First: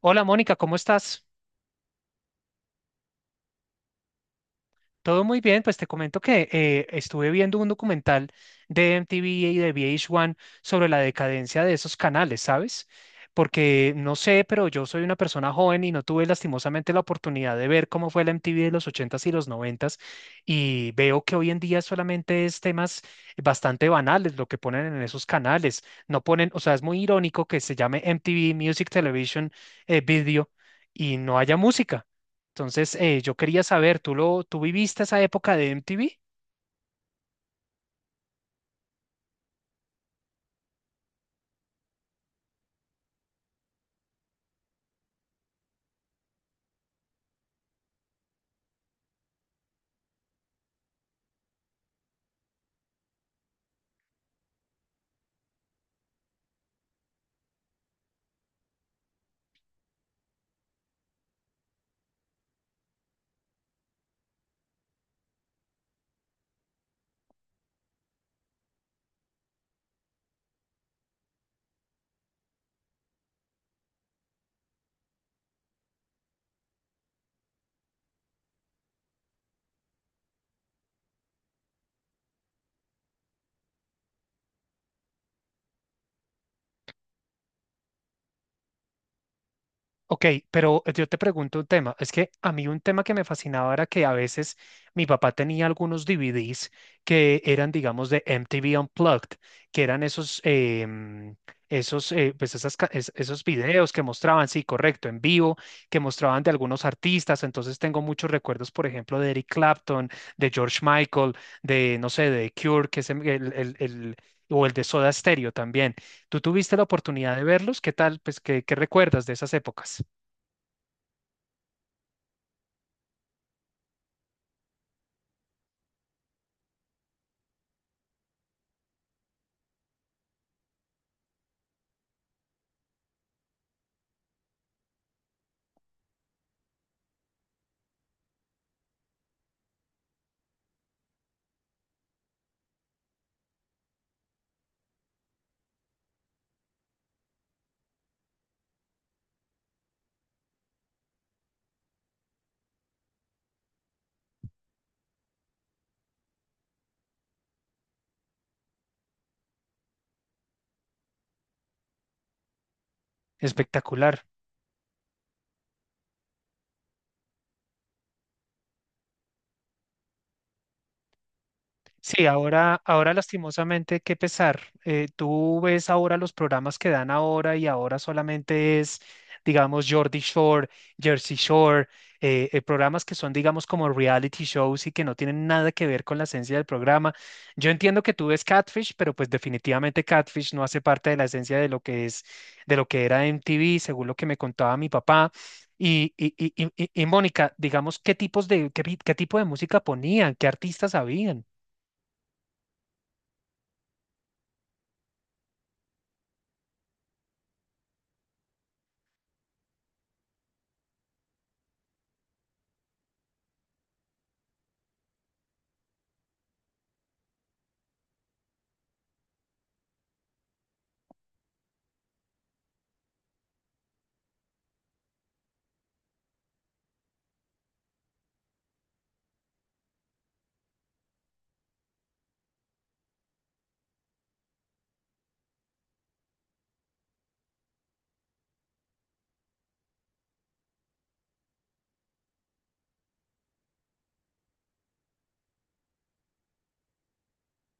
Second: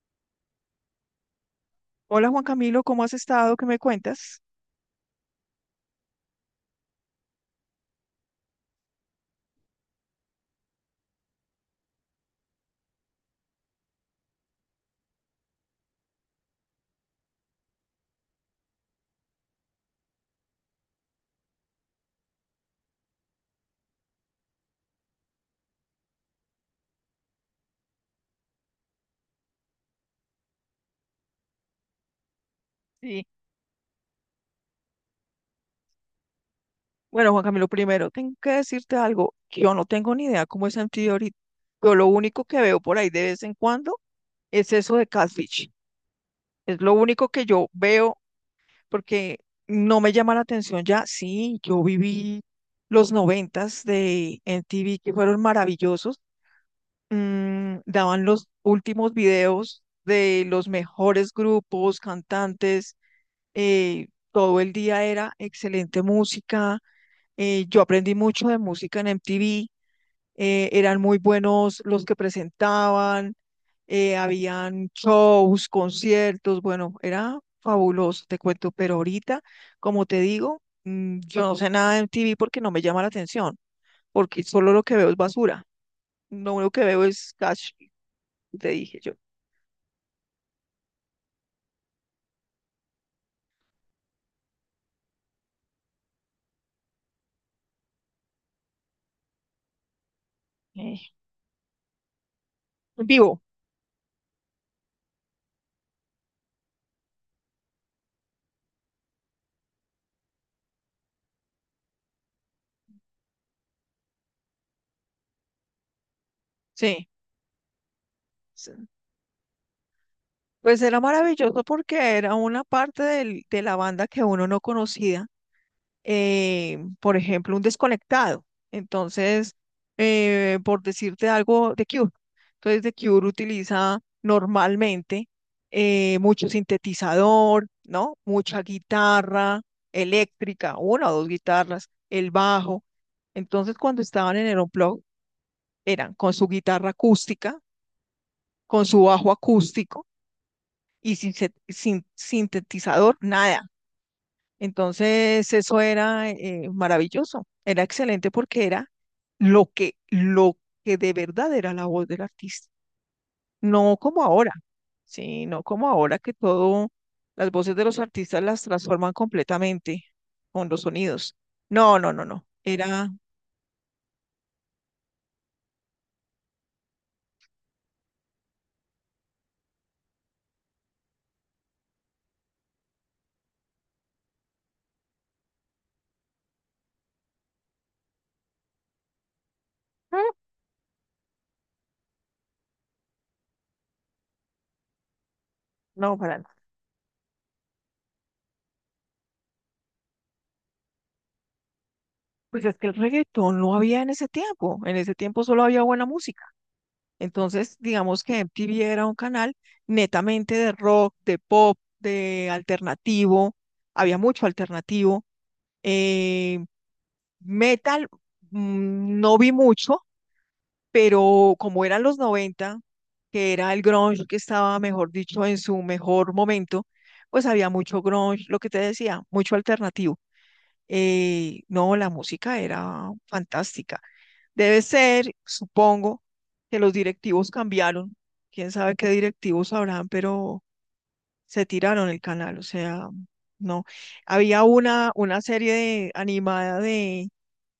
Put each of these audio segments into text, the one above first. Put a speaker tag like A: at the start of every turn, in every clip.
A: Hola Mónica, ¿cómo estás?
B: Hola Juan Camilo, ¿cómo has estado? ¿Qué me cuentas?
A: Todo muy bien, pues te comento que estuve viendo un documental de MTV y de VH1 sobre la decadencia de esos canales, ¿sabes? Porque no sé, pero yo soy una persona joven y no tuve lastimosamente la oportunidad de ver cómo fue la MTV de los ochentas y los noventas, y veo que hoy en día solamente es temas bastante banales lo que ponen en esos canales. No ponen, o sea, es muy irónico que se llame MTV Music Television Video, y no haya música. Entonces,
B: Sí.
A: yo quería saber, ¿tú viviste esa época de MTV?
B: Bueno, Juan Camilo, primero tengo que decirte algo. Que Yo no tengo ni idea cómo es Antioquia ahorita. Yo lo único que veo por ahí de vez en cuando es eso de Catfish. Es lo único que yo veo porque no me llama la atención ya. Sí, yo viví los noventas de MTV que fueron maravillosos. Mm, daban los últimos videos de los mejores grupos, cantantes. Todo el día era excelente música. Yo aprendí mucho de música en MTV. Eran muy buenos los que presentaban. Habían shows, conciertos, bueno, era fabuloso, te cuento. Pero ahorita, como te digo, mm, yo no sé nada de MTV porque no me llama la atención, porque solo lo que veo es basura, lo único que veo es cash, te dije yo.
A: Ok, pero yo te pregunto un tema. Es que a mí un tema que me fascinaba era que a veces mi papá tenía algunos DVDs que eran, digamos, de MTV Unplugged, que eran esos,
B: eh,
A: esos, pues
B: en vivo,
A: esos videos que mostraban, sí, correcto, en vivo, que mostraban de algunos artistas. Entonces tengo muchos recuerdos, por ejemplo, de Eric Clapton, de George Michael, de, no sé, de Cure, que es el. O el de Soda Stereo también. Tú tuviste la
B: sí.
A: oportunidad de verlos, ¿qué tal? Pues, ¿qué recuerdas de esas épocas?
B: Pues era maravilloso porque era una parte de la banda que uno no conocía. Por ejemplo, un desconectado. Entonces, por decirte algo, The Cure. Entonces, The Cure utiliza normalmente mucho sintetizador, ¿no? Mucha guitarra eléctrica, una o dos guitarras, el bajo. Entonces, cuando estaban en el Unplugged, eran con su guitarra acústica, con su bajo acústico y sin sintetizador, nada. Entonces, eso era maravilloso, era excelente porque era lo que de verdad era la voz del artista, no como
A: Espectacular.
B: ahora. Sí, no como ahora que todo, las voces de los artistas las transforman completamente con los sonidos. No, no, no,
A: Sí,
B: no, era,
A: ahora lastimosamente, qué pesar. Tú ves ahora los programas que dan ahora y ahora solamente es, digamos, Jordi Shore, Jersey Shore, programas que son, digamos, como reality shows y que no tienen nada que ver con la esencia del programa. Yo entiendo que tú ves Catfish, pero pues definitivamente
B: mm,
A: Catfish no hace parte de la esencia de lo que es, de lo que era MTV, según lo que me contaba mi papá. Y,
B: no,
A: y,
B: para nada.
A: y, y- y Mónica, digamos, ¿qué tipo de música ponían? ¿Qué artistas habían?
B: Pues es que el reggaetón no había en ese tiempo solo había buena música. Entonces, digamos que MTV era un canal netamente de rock, de pop, de alternativo, había mucho alternativo. eh, Metal no vi mucho, pero como eran los 90, que era el grunge que estaba, mejor dicho, en su mejor momento, pues había mucho grunge, lo que te decía, mucho alternativo. No, la música era fantástica. Debe ser, supongo, que los directivos cambiaron. Quién sabe qué directivos habrán, pero se tiraron el canal. O sea, no. Había una serie de, animada de,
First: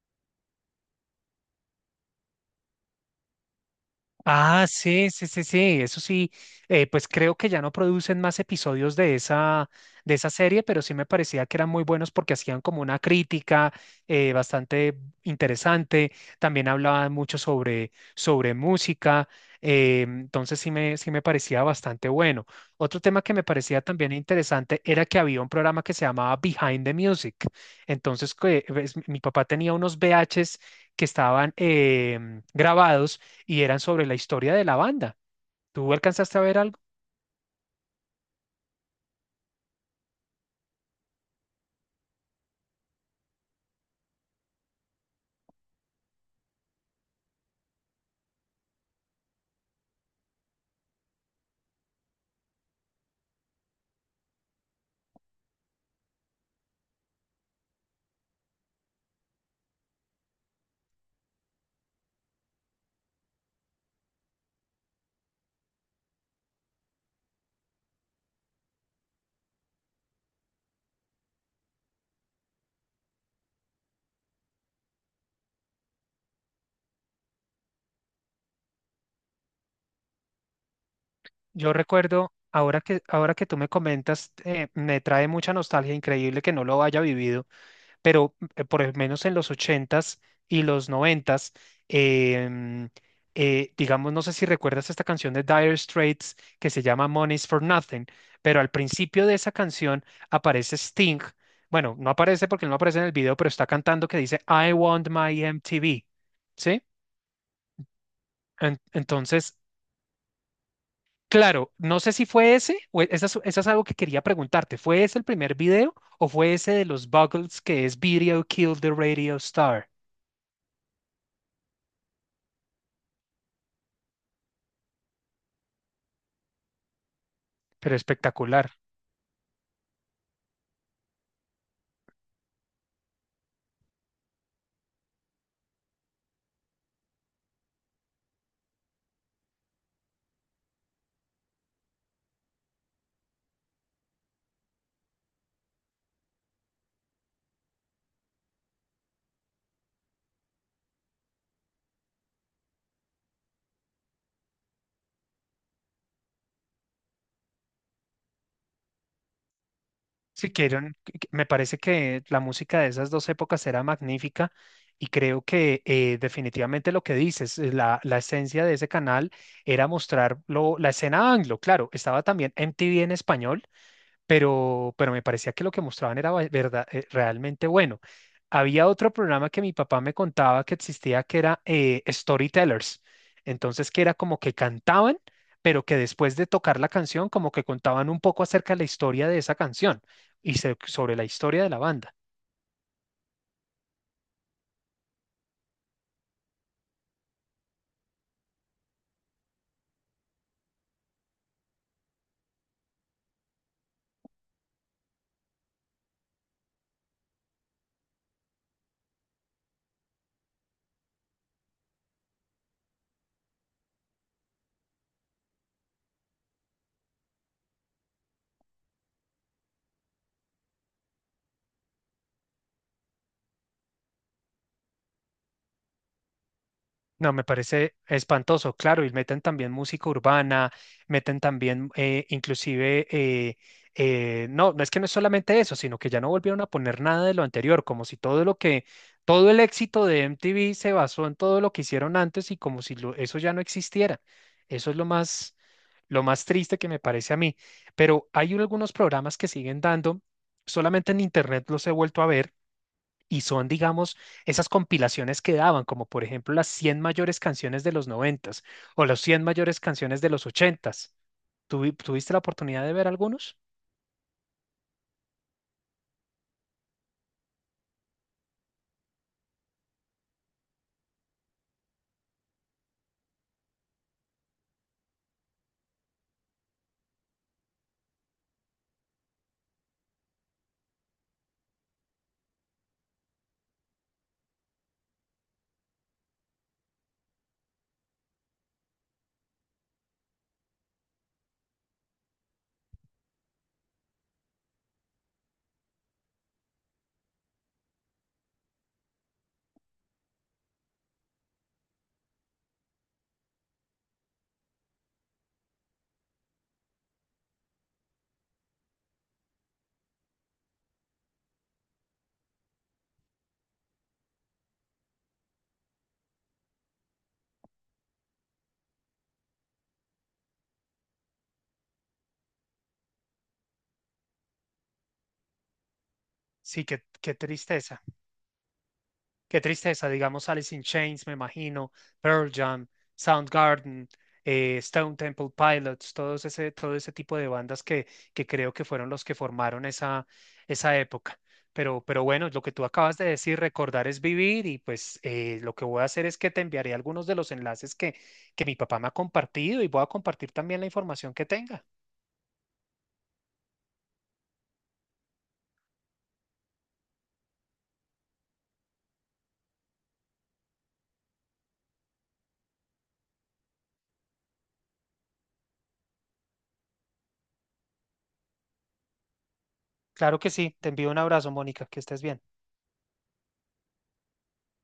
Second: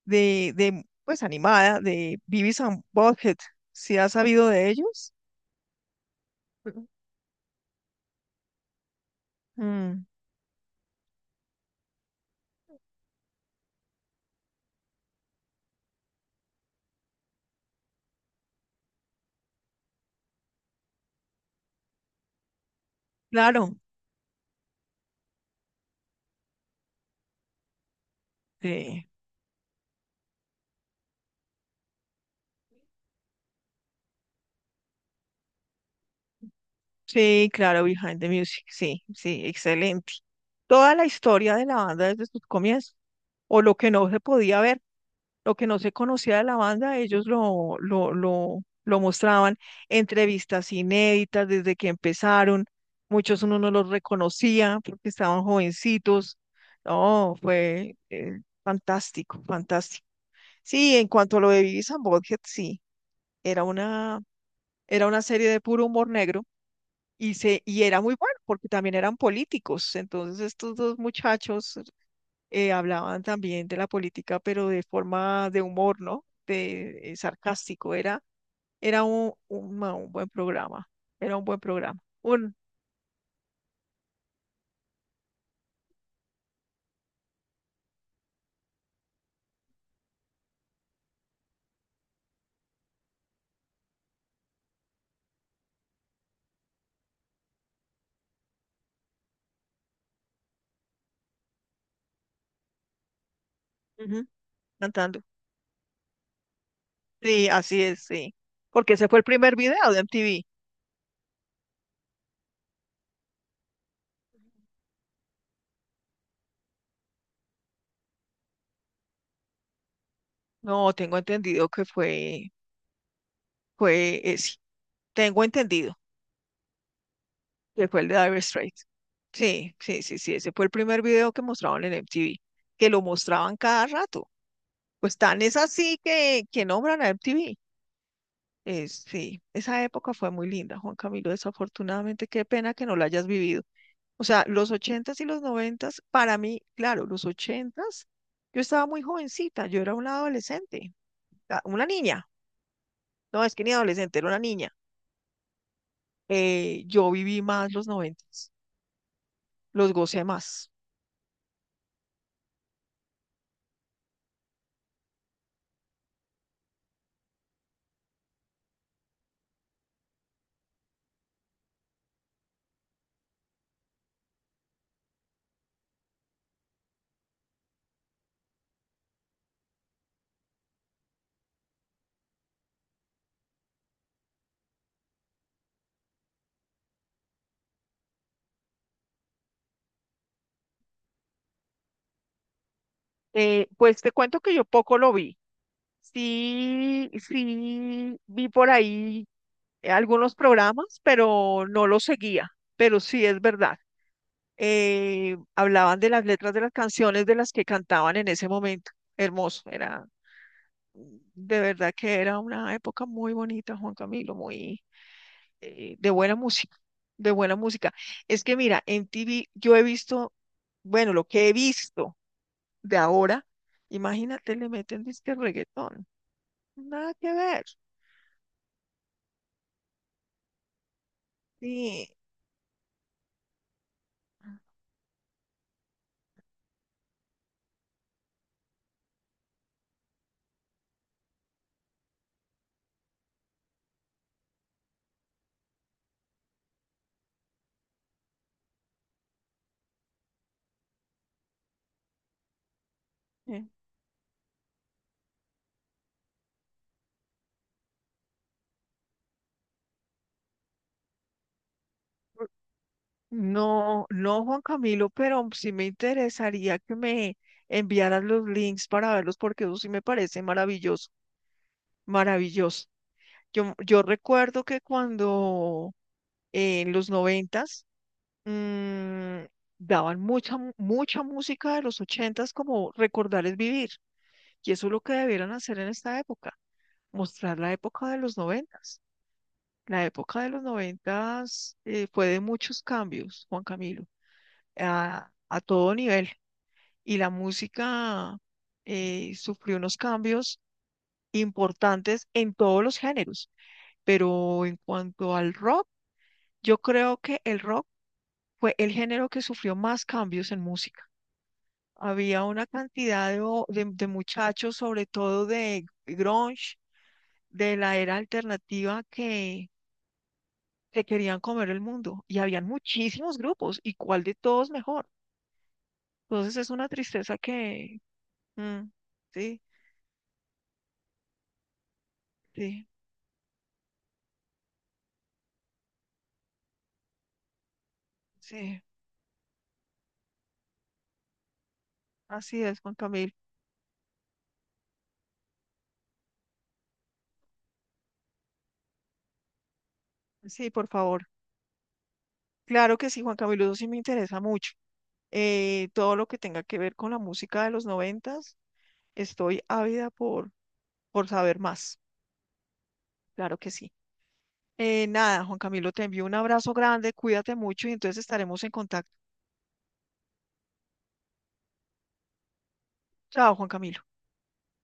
B: pues animada de Beavis and Butthead. ¿Sí has sabido
A: Ah,
B: de
A: sí,
B: ellos?
A: sí, sí, sí, eso sí, pues creo que ya no producen más episodios
B: Mm,
A: de esa serie, pero sí me parecía que eran muy buenos porque hacían como una crítica bastante interesante, también hablaban mucho sobre música, entonces sí me parecía bastante bueno. Otro tema que me
B: claro.
A: parecía también interesante era que había un programa que se llamaba Behind the Music, entonces que, ves,
B: Sí,
A: mi papá tenía unos VHs que estaban grabados y eran sobre la historia de la banda. ¿Tú alcanzaste a ver algo?
B: sí, claro, Behind the Music. Sí, sí, excelente. Toda la historia de la banda desde sus comienzos, o lo que no se podía ver, lo que no se conocía de la banda, ellos lo mostraban, entrevistas inéditas desde que empezaron. Muchos uno no los reconocía porque estaban jovencitos. No, fue fantástico, fantástico. Sí, en cuanto a lo de Beavis and Butthead, sí, era una, era una serie de puro humor negro. Y era muy bueno porque también eran políticos. Entonces estos dos muchachos hablaban también de la política, pero de forma de humor, ¿no? De sarcástico. Era un buen programa. Era un buen
A: Yo
B: programa.
A: recuerdo,
B: Un,
A: ahora que tú me comentas, me trae mucha nostalgia, increíble que no lo haya vivido, pero por lo menos en los ochentas y los noventas, em, digamos, no sé si recuerdas esta canción de Dire Straits que se llama Money's for Nothing, pero al principio de esa canción aparece Sting. Bueno, no aparece porque no aparece en el video, pero está cantando que
B: ujú.
A: dice I want
B: Cantando.
A: my MTV, ¿sí?
B: Sí, así es, sí. Porque ese fue el primer
A: Entonces,
B: video de MTV.
A: claro, no sé si fue ese, esa esa es algo que quería preguntarte. ¿Fue ese el primer video o fue ese de los Buggles que es Video Killed the Radio Star?
B: No, tengo entendido que fue, fue ese. Tengo entendido que
A: Pero
B: fue el de Dire
A: espectacular.
B: Straits. Sí, sí, sí, sí. Ese fue el primer video que mostraban en MTV, que lo mostraban cada rato. Pues tan es así que nombran a MTV. Es, sí, esa época fue muy linda, Juan Camilo. Desafortunadamente, qué pena que no la hayas vivido. O sea, los ochentas y los noventas, para mí, claro, los ochentas, yo estaba muy jovencita, yo era una adolescente. Una niña, no es que ni adolescente, era una niña. Yo viví más los noventas, los gocé
A: Si
B: más.
A: quieren, me parece que la música de esas dos épocas era magnífica, y creo que definitivamente lo que dices, la esencia de ese canal era mostrar la escena anglo. Claro, estaba también MTV en español, pero me parecía que lo que mostraban era verdad, realmente bueno. Había otro programa que mi papá me contaba que existía que era Storytellers. Entonces, que era como que cantaban, pero que después de tocar la canción, como que contaban un poco acerca de la historia de esa canción y sobre la historia de la banda.
B: Pues te cuento que yo poco lo vi. Sí, sí, vi por ahí algunos programas, pero no los seguía, pero sí es verdad. Hablaban de las letras de las canciones de las que cantaban en ese momento. Hermoso, era de verdad que era una época muy bonita, Juan Camilo, muy de buena música, de buena música. Es que mira, en TV yo he visto, bueno, lo que he visto de ahora, imagínate, le meten disque reggaetón, nada que
A: No, me
B: ver.
A: parece espantoso, claro, y meten también música urbana, meten también
B: Sí.
A: no, no es que no es solamente eso, sino que ya no volvieron a poner nada de lo anterior, como si todo el éxito de MTV se basó en todo lo que hicieron antes y como si eso ya no existiera. Eso es lo más triste que me parece a mí. Pero hay algunos programas que siguen dando, solamente en internet los he vuelto a ver y
B: eh,
A: son, digamos, esas compilaciones que daban, como por ejemplo las 100 mayores canciones de los noventas o las 100 mayores canciones de los ochentas. ¿Tuviste la oportunidad de ver algunos?
B: No, no, Juan Camilo, pero sí me interesaría que me enviaras los links para verlos porque eso sí me parece maravilloso, maravilloso. Yo recuerdo que cuando en los noventas mm, daban mucha música de los ochentas como recordarles vivir. Y eso es lo que debieran hacer en esta época, mostrar la época de los noventas. La época de los noventas fue de muchos cambios, Juan Camilo, a todo nivel. Y la música sufrió unos cambios importantes en todos los géneros. Pero en cuanto al rock, yo creo que el rock fue el género que sufrió más cambios en música. Había una cantidad de, de muchachos, sobre todo de grunge, de la era alternativa, que se querían comer el mundo. Y habían muchísimos grupos, y cuál de todos mejor. Entonces es
A: Sí,
B: una
A: qué
B: tristeza que...
A: tristeza.
B: Mm,
A: Qué
B: sí,
A: tristeza, digamos, Alice in Chains, me imagino, Pearl Jam,
B: sí,
A: Soundgarden, Stone Temple Pilots, todo ese tipo de bandas que creo
B: sí.
A: que fueron los que formaron esa, esa época. Pero bueno,
B: Así
A: lo que
B: es,
A: tú
B: Juan
A: acabas de
B: Camilo.
A: decir, recordar es vivir, y pues lo que voy a hacer es que te enviaré algunos de los enlaces que mi papá me ha compartido, y voy a compartir
B: Sí,
A: también la
B: por favor.
A: información que tenga.
B: Claro que sí, Juan Camilo, eso sí me interesa mucho. Todo lo que tenga que ver con la música de los noventas, estoy ávida por saber más. Claro que sí. Nada, Juan Camilo, te envío un abrazo grande, cuídate mucho y entonces estaremos en contacto.
A: Claro que sí, te envío un abrazo, Mónica, que estés bien.
B: Chao, Juan Camilo.